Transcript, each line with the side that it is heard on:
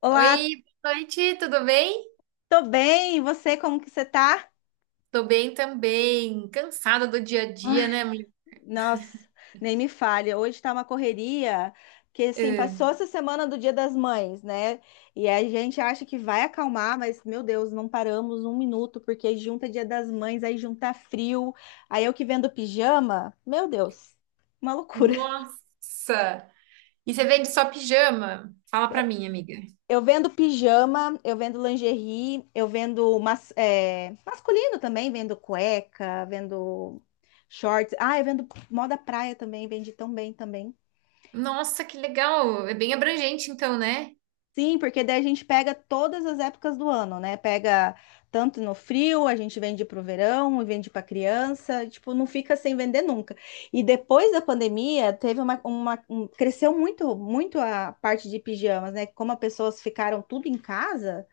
left: Olá,
right: Oi, boa noite, tudo bem?
left: tô bem. E você, como que você tá?
right: Tô bem também. Cansada do dia a dia,
left: Ai,
right: né, mulher?
left: nossa, nem me falha. Hoje tá uma correria, porque assim,
right: Ah,
left: passou essa semana do Dia das Mães, né? E a gente acha que vai acalmar, mas meu Deus, não paramos um minuto, porque junta Dia das Mães, aí junta frio, aí eu que vendo pijama, meu Deus, uma loucura.
right: nossa! E você vende só pijama? Fala pra mim, amiga.
left: Eu vendo pijama, eu vendo lingerie, eu vendo mas, masculino também, vendo cueca, vendo shorts. Ah, eu vendo moda praia também, vende tão bem também.
right: Nossa, que legal! É bem abrangente, então, né?
left: Sim, porque daí a gente pega todas as épocas do ano, né? Pega tanto no frio, a gente vende pro verão, vende pra criança, tipo, não fica sem vender nunca. E depois da pandemia, teve cresceu muito, muito a parte de pijamas, né? Como as pessoas ficaram tudo em casa,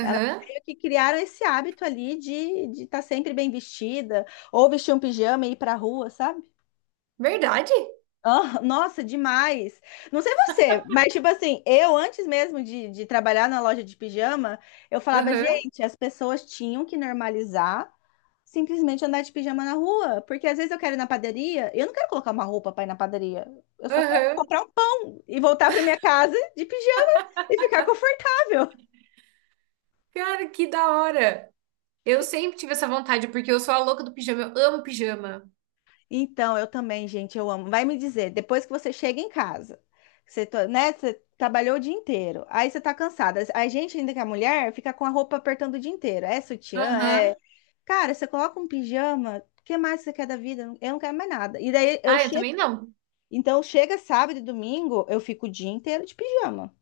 left: elas meio que criaram esse hábito ali de estar sempre bem vestida, ou vestir um pijama e ir pra rua, sabe?
right: Verdade?
left: Ah, nossa, demais. Não sei você, mas tipo assim, eu antes mesmo de trabalhar na loja de pijama, eu falava,
right: Aham.
left: gente, as pessoas tinham que normalizar simplesmente andar de pijama na rua, porque às vezes eu quero ir na padaria, eu não quero colocar uma roupa pra ir na padaria, eu só quero
right: Aham.
left: comprar um pão e voltar pra minha casa de pijama e ficar confortável.
right: Cara, que da hora! Eu sempre tive essa vontade, porque eu sou a louca do pijama. Eu amo pijama.
left: Então, eu também, gente, eu amo. Vai me dizer, depois que você chega em casa, você, né, você trabalhou o dia inteiro, aí você tá cansada. A gente, ainda que é mulher, fica com a roupa apertando o dia inteiro. É sutiã,
right: Aham.
left: é. Cara, você coloca um pijama, o que mais você quer da vida? Eu não quero mais nada. E daí eu
right: Ah, eu
left: chego.
right: também não.
left: Então, chega sábado e domingo, eu fico o dia inteiro de pijama.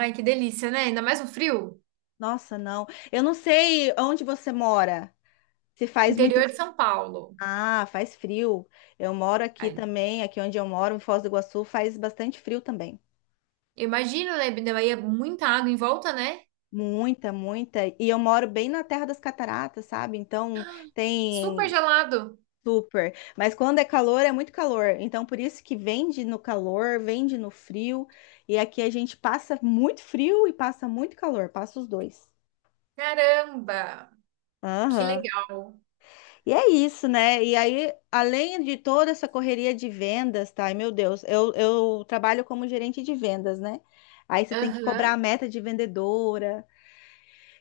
right: Ai, que delícia, né? Ainda mais no frio.
left: Nossa, não. Eu não sei onde você mora. Se faz muito.
right: Interior de São Paulo.
left: Ah, faz frio. Eu moro aqui também, aqui onde eu moro, em Foz do Iguaçu, faz bastante frio também.
right: Imagina, né? Daí é muita água em volta, né?
left: Muita, muita. E eu moro bem na Terra das Cataratas, sabe? Então
right: Super
left: tem
right: gelado.
left: super. Mas quando é calor, é muito calor. Então por isso que vende no calor, vende no frio. E aqui a gente passa muito frio e passa muito calor, passa os dois.
right: Caramba! Que
left: Aham.
right: legal.
left: E é isso, né? E aí, além de toda essa correria de vendas, tá? Ai, meu Deus, eu trabalho como gerente de vendas, né? Aí você tem que cobrar a
right: Aham.
left: meta de vendedora.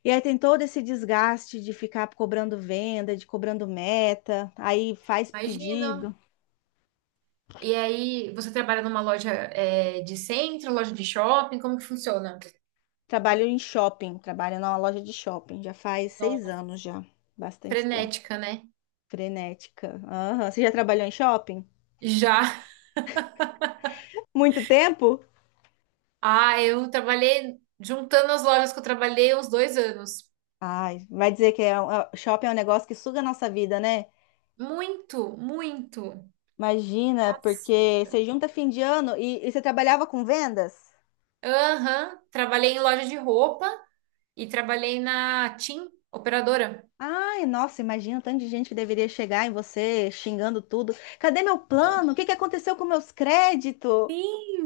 left: E aí tem todo esse desgaste de ficar cobrando venda, de cobrando meta, aí faz
right: Imagino.
left: pedido.
right: E aí, você trabalha numa loja é, de centro, loja de shopping? Como que funciona?
left: Trabalho em shopping, trabalho numa loja de shopping, já faz seis
right: Nossa.
left: anos já, bastante tempo.
right: Frenética, né?
left: Frenética. Aham. Você já trabalhou em shopping?
right: Já.
left: Muito tempo?
right: Ah, eu trabalhei juntando as lojas que eu trabalhei uns 2 anos.
left: Ai, vai dizer que é shopping é um negócio que suga a nossa vida, né?
right: Muito, muito.
left: Imagina,
right: Nossa.
left: porque você junta fim de ano e você trabalhava com vendas?
right: Aham. Trabalhei em loja de roupa e trabalhei na TIM, operadora.
left: Ai, nossa, imagina o tanto de gente que deveria chegar em você xingando tudo. Cadê meu plano? O que que aconteceu com meus créditos?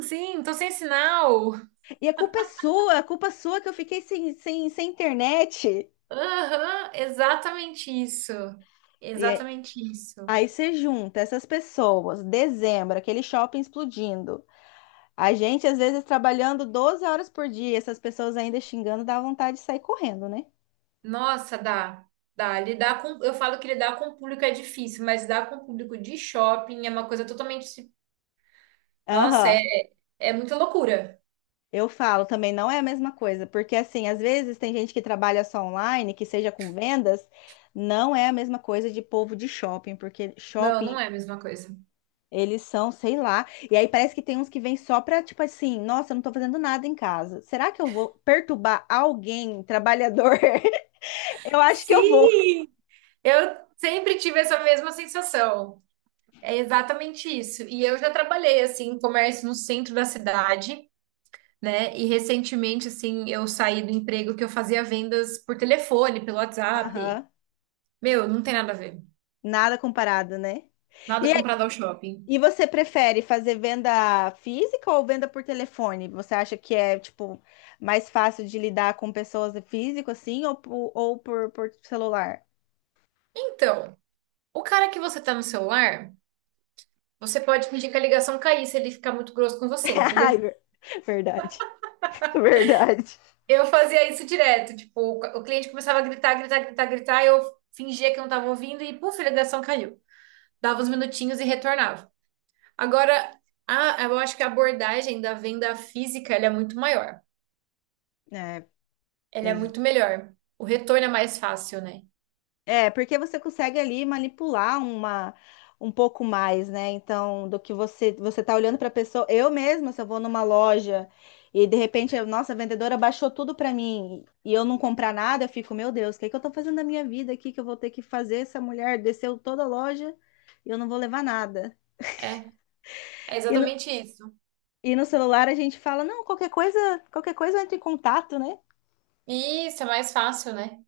right: Sim, tô sem sinal.
left: E a culpa é sua, a culpa é sua que eu fiquei sem internet.
right: Aham, exatamente isso.
left: E é-
right: Exatamente isso.
left: Aí você junta essas pessoas, dezembro, aquele shopping explodindo. A gente, às vezes, trabalhando 12 horas por dia, essas pessoas ainda xingando, dá vontade de sair correndo, né?
right: Nossa, dá. Dá. Lidar com. Eu falo que lidar com o público é difícil, mas lidar com o público de shopping é uma coisa totalmente. Nossa,
left: Aham.
right: é, é muita loucura.
left: Eu falo também, não é a mesma coisa, porque assim, às vezes tem gente que trabalha só online, que seja com vendas, não é a mesma coisa de povo de shopping, porque
right: Não,
left: shopping
right: não é a mesma coisa.
left: eles são, sei lá, e aí parece que tem uns que vêm só pra, tipo assim, nossa, eu não tô fazendo nada em casa. Será que eu vou perturbar alguém, trabalhador? Eu acho que eu vou.
right: Sim! Eu sempre tive essa mesma sensação. É exatamente isso. E eu já trabalhei assim, em comércio no centro da cidade, né? E recentemente, assim, eu saí do emprego que eu fazia vendas por telefone, pelo WhatsApp.
left: Aham.
right: Meu, não tem nada a ver.
left: Nada comparado, né? E
right: Nada comprado ao shopping.
left: E você prefere fazer venda física ou venda por telefone? Você acha que é, tipo, mais fácil de lidar com pessoas físico, assim, ou, ou por celular?
right: Então, o cara que você tá no celular, você pode pedir que a ligação cair se ele ficar muito grosso com você, entendeu?
left: Ai, verdade, verdade.
right: Eu fazia isso direto, tipo, o cliente começava a gritar, gritar, gritar, gritar, eu fingia que não tava ouvindo e, puf, a ligação caiu. Dava uns minutinhos e retornava. Agora, eu acho que a abordagem da venda física, ela é muito maior. Ele é
left: É,
right: muito melhor. O retorno é mais fácil, né?
left: É, porque você consegue ali manipular uma um pouco mais, né? Então, do que você tá olhando para a pessoa, eu mesma, se eu vou numa loja e de repente, nossa, a vendedora baixou tudo para mim e eu não comprar nada, eu fico, meu Deus, o que que eu tô fazendo da minha vida aqui que eu vou ter que fazer? Essa mulher desceu toda a loja e eu não vou levar nada.
right: É, é
left: E no,
right: exatamente isso.
left: e no celular a gente fala, não, qualquer coisa entra em contato, né?
right: E isso é mais fácil, né?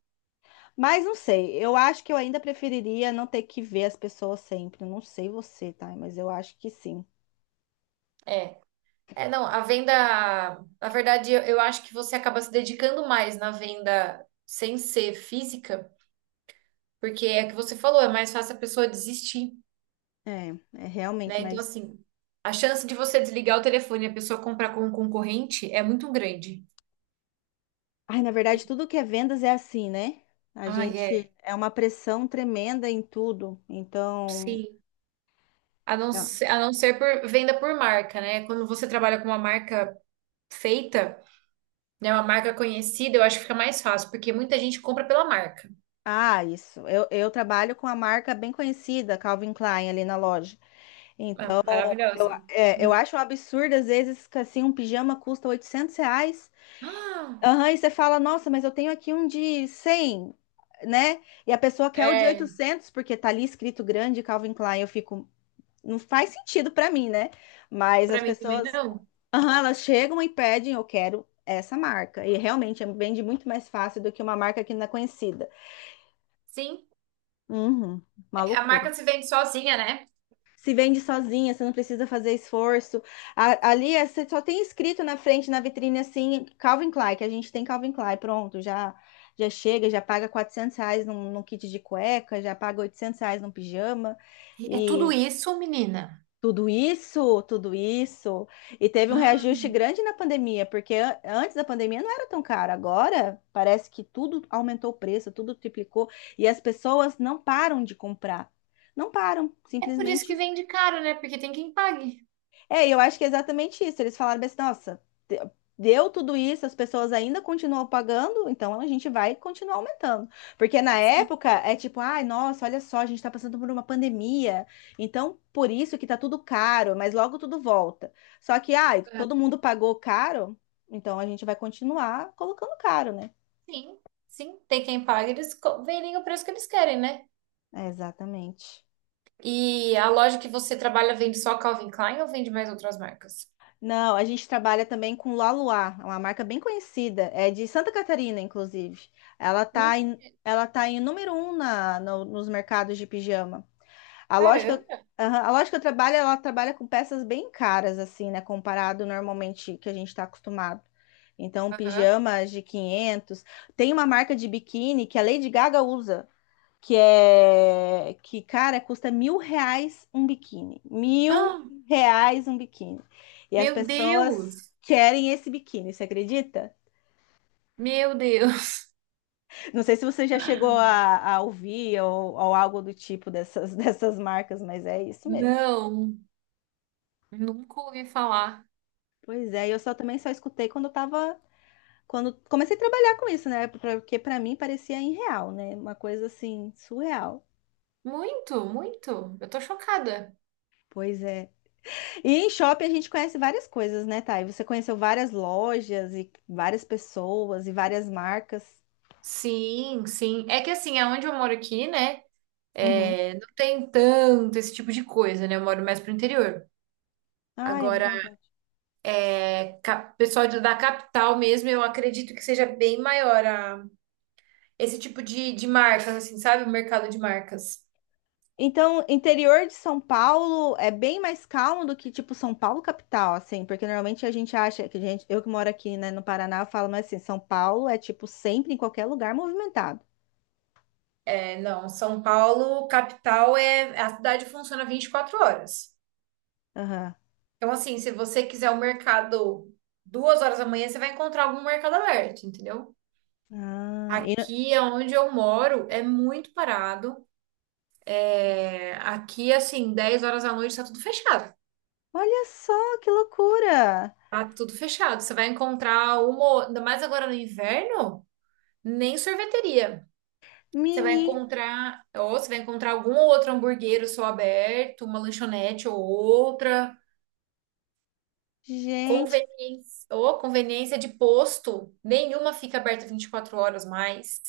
left: Mas não sei, eu acho que eu ainda preferiria não ter que ver as pessoas sempre. Eu não sei você, tá? Mas eu acho que sim.
right: É. É, não, a venda, na verdade, eu acho que você acaba se dedicando mais na venda sem ser física, porque é o que você falou, é mais fácil a pessoa desistir,
left: É, é realmente,
right: né? Então,
left: mas.
right: assim, a chance de você desligar o telefone e a pessoa comprar com um concorrente é muito grande.
left: Ai, na verdade, tudo que é vendas é assim, né? A
right: Ah,
left: gente
right: é.
left: é uma pressão tremenda em tudo. Então.
right: Sim.
left: Ah,
right: A não ser por venda por marca, né? Quando você trabalha com uma marca feita, né, uma marca conhecida, eu acho que fica mais fácil, porque muita gente compra pela marca.
left: isso. Eu trabalho com a marca bem conhecida, Calvin Klein, ali na loja.
right: Ah,
left: Então, eu,
right: maravilhosa.
left: é, eu acho um absurdo, às vezes, que assim, um pijama custa R$ 800.
right: Ah,
left: Aham, e você fala, nossa, mas eu tenho aqui um de 100, né? E a pessoa quer o de
right: é,
left: 800 porque tá ali escrito grande Calvin Klein. Eu fico, não faz sentido pra mim, né? Mas
right: pra
left: as
right: mim também
left: pessoas,
right: não.
left: aham, elas chegam e pedem, eu quero essa marca. E realmente vende muito mais fácil do que uma marca que não é conhecida.
right: Sim,
left: Uhum, uma
right: a
left: loucura.
right: marca se vende sozinha, né?
left: Se vende sozinha, você não precisa fazer esforço. Ali você só tem escrito na frente, na vitrine, assim, Calvin Klein, que a gente tem Calvin Klein, pronto, já chega, já paga R$ 400 num kit de cueca, já paga R$ 800 num pijama,
right: É tudo
left: e
right: isso, menina.
left: tudo isso, tudo isso. E teve um reajuste
right: Ah,
left: grande na pandemia, porque antes da pandemia não era tão caro, agora parece que tudo aumentou o preço, tudo triplicou, e as pessoas não param de comprar. Não param,
right: é por isso
left: simplesmente.
right: que vende caro, né? Porque tem quem pague.
left: É, e eu acho que é exatamente isso. Eles falaram assim, nossa, de- deu tudo isso, as pessoas ainda continuam pagando, então a gente vai continuar aumentando. Porque na
right: Sim,
left: época é tipo, ai, nossa, olha só, a gente tá passando por uma pandemia, então por isso que tá tudo caro, mas logo tudo volta. Só que, ai,
right: ah,
left: todo mundo pagou caro, então a gente vai continuar colocando caro, né?
right: sim, sim, tem quem pague, eles co- vendem o preço que eles querem, né?
left: É, exatamente.
right: E a loja que você trabalha vende só Calvin Klein ou vende mais outras marcas?
left: Não, a gente trabalha também com Laluá, é uma marca bem conhecida, é de Santa Catarina, inclusive. Ela
right: Não
left: tá em,
right: conheço.
left: ela tá em número um na, no- nos mercados de pijama. A lógica,
right: Caramba.
left: a loja que eu trabalho, ela trabalha com peças bem caras, assim, né, comparado normalmente que a gente está acostumado. Então,
right: Aham.
left: pijamas de 500. Tem uma marca de biquíni que a Lady Gaga usa que é que, cara, custa R$ 1.000 um biquíni. Mil
right: Ah,
left: reais um biquíni. E as
right: meu
left: pessoas
right: Deus!
left: querem esse biquíni, você acredita?
right: Meu Deus,
left: Não sei se você já chegou a ouvir ou algo do tipo dessas, dessas marcas, mas é isso mesmo.
right: não, nunca ouvi falar.
left: Pois é, eu só também só escutei quando eu tava. Quando comecei a trabalhar com isso, né? Porque pra mim parecia irreal, né? Uma coisa assim, surreal.
right: Muito, muito. Eu tô chocada.
left: Pois é. E em shopping a gente conhece várias coisas, né, Thay? Você conheceu várias lojas e várias pessoas e várias marcas.
right: Sim, sim. É que assim, aonde eu moro aqui, né?
left: Uhum.
right: É, não tem tanto esse tipo de coisa, né? Eu moro mais pro interior.
left: Ah, é
right: Agora,
left: verdade.
right: é, cap- pessoal de- da capital mesmo, eu acredito que seja bem maior a- esse tipo de marcas, assim, sabe? O mercado de marcas.
left: Então, interior de São Paulo é bem mais calmo do que, tipo, São Paulo capital, assim, porque normalmente a gente acha que a gente, eu que moro aqui, né, no Paraná, eu falo, mas assim, São Paulo é, tipo, sempre em qualquer lugar movimentado.
right: É, não, São Paulo, capital, é, a cidade funciona 24 horas.
left: Aham.
right: Então, assim, se você quiser o mercado 2 horas da manhã, você vai encontrar algum mercado aberto, entendeu?
left: Ah, e no-
right: Aqui é onde eu moro, é muito parado. É, aqui, assim, 10 horas da noite tá tudo fechado.
left: Olha só que loucura!
right: Tá tudo fechado. Você vai encontrar uma, ainda mais agora no inverno, nem sorveteria. Você vai
left: Mini,
right: encontrar, ou você vai encontrar algum outro hamburguero só aberto, uma lanchonete ou outra.
left: gente.
right: Conveniência, ou conveniência de posto, nenhuma fica aberta 24 horas mais.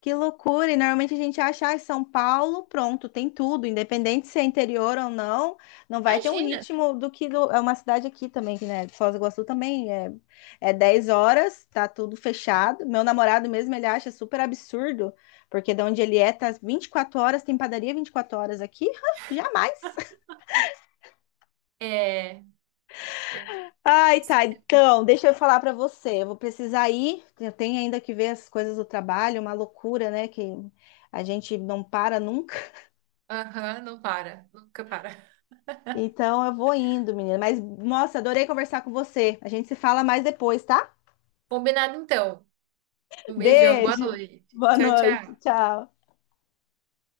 left: Que loucura! E normalmente a gente acha, ah, São Paulo, pronto, tem tudo, independente se é interior ou não, não vai ter um
right: Imagina.
left: ritmo do que é uma cidade aqui também, que, né? Foz do Iguaçu também é 10 horas, tá tudo fechado. Meu namorado mesmo, ele acha super absurdo, porque de onde ele é, tá 24 horas, tem padaria 24 horas aqui? Jamais!
right: É, é
left: Ai,
right: isso.
left: tá, então, deixa eu falar pra você, eu vou precisar ir, eu tenho ainda que ver as coisas do trabalho, uma loucura, né, que a gente não para nunca.
right: Aham, não para, nunca para.
left: Então eu vou indo, menina. Mas, nossa, adorei conversar com você. A gente se fala mais depois, tá?
right: Combinado então. Um beijão, boa
left: Beijo.
right: noite.
left: Boa
right: Tchau,
left: noite.
right: tchau.
left: Tchau.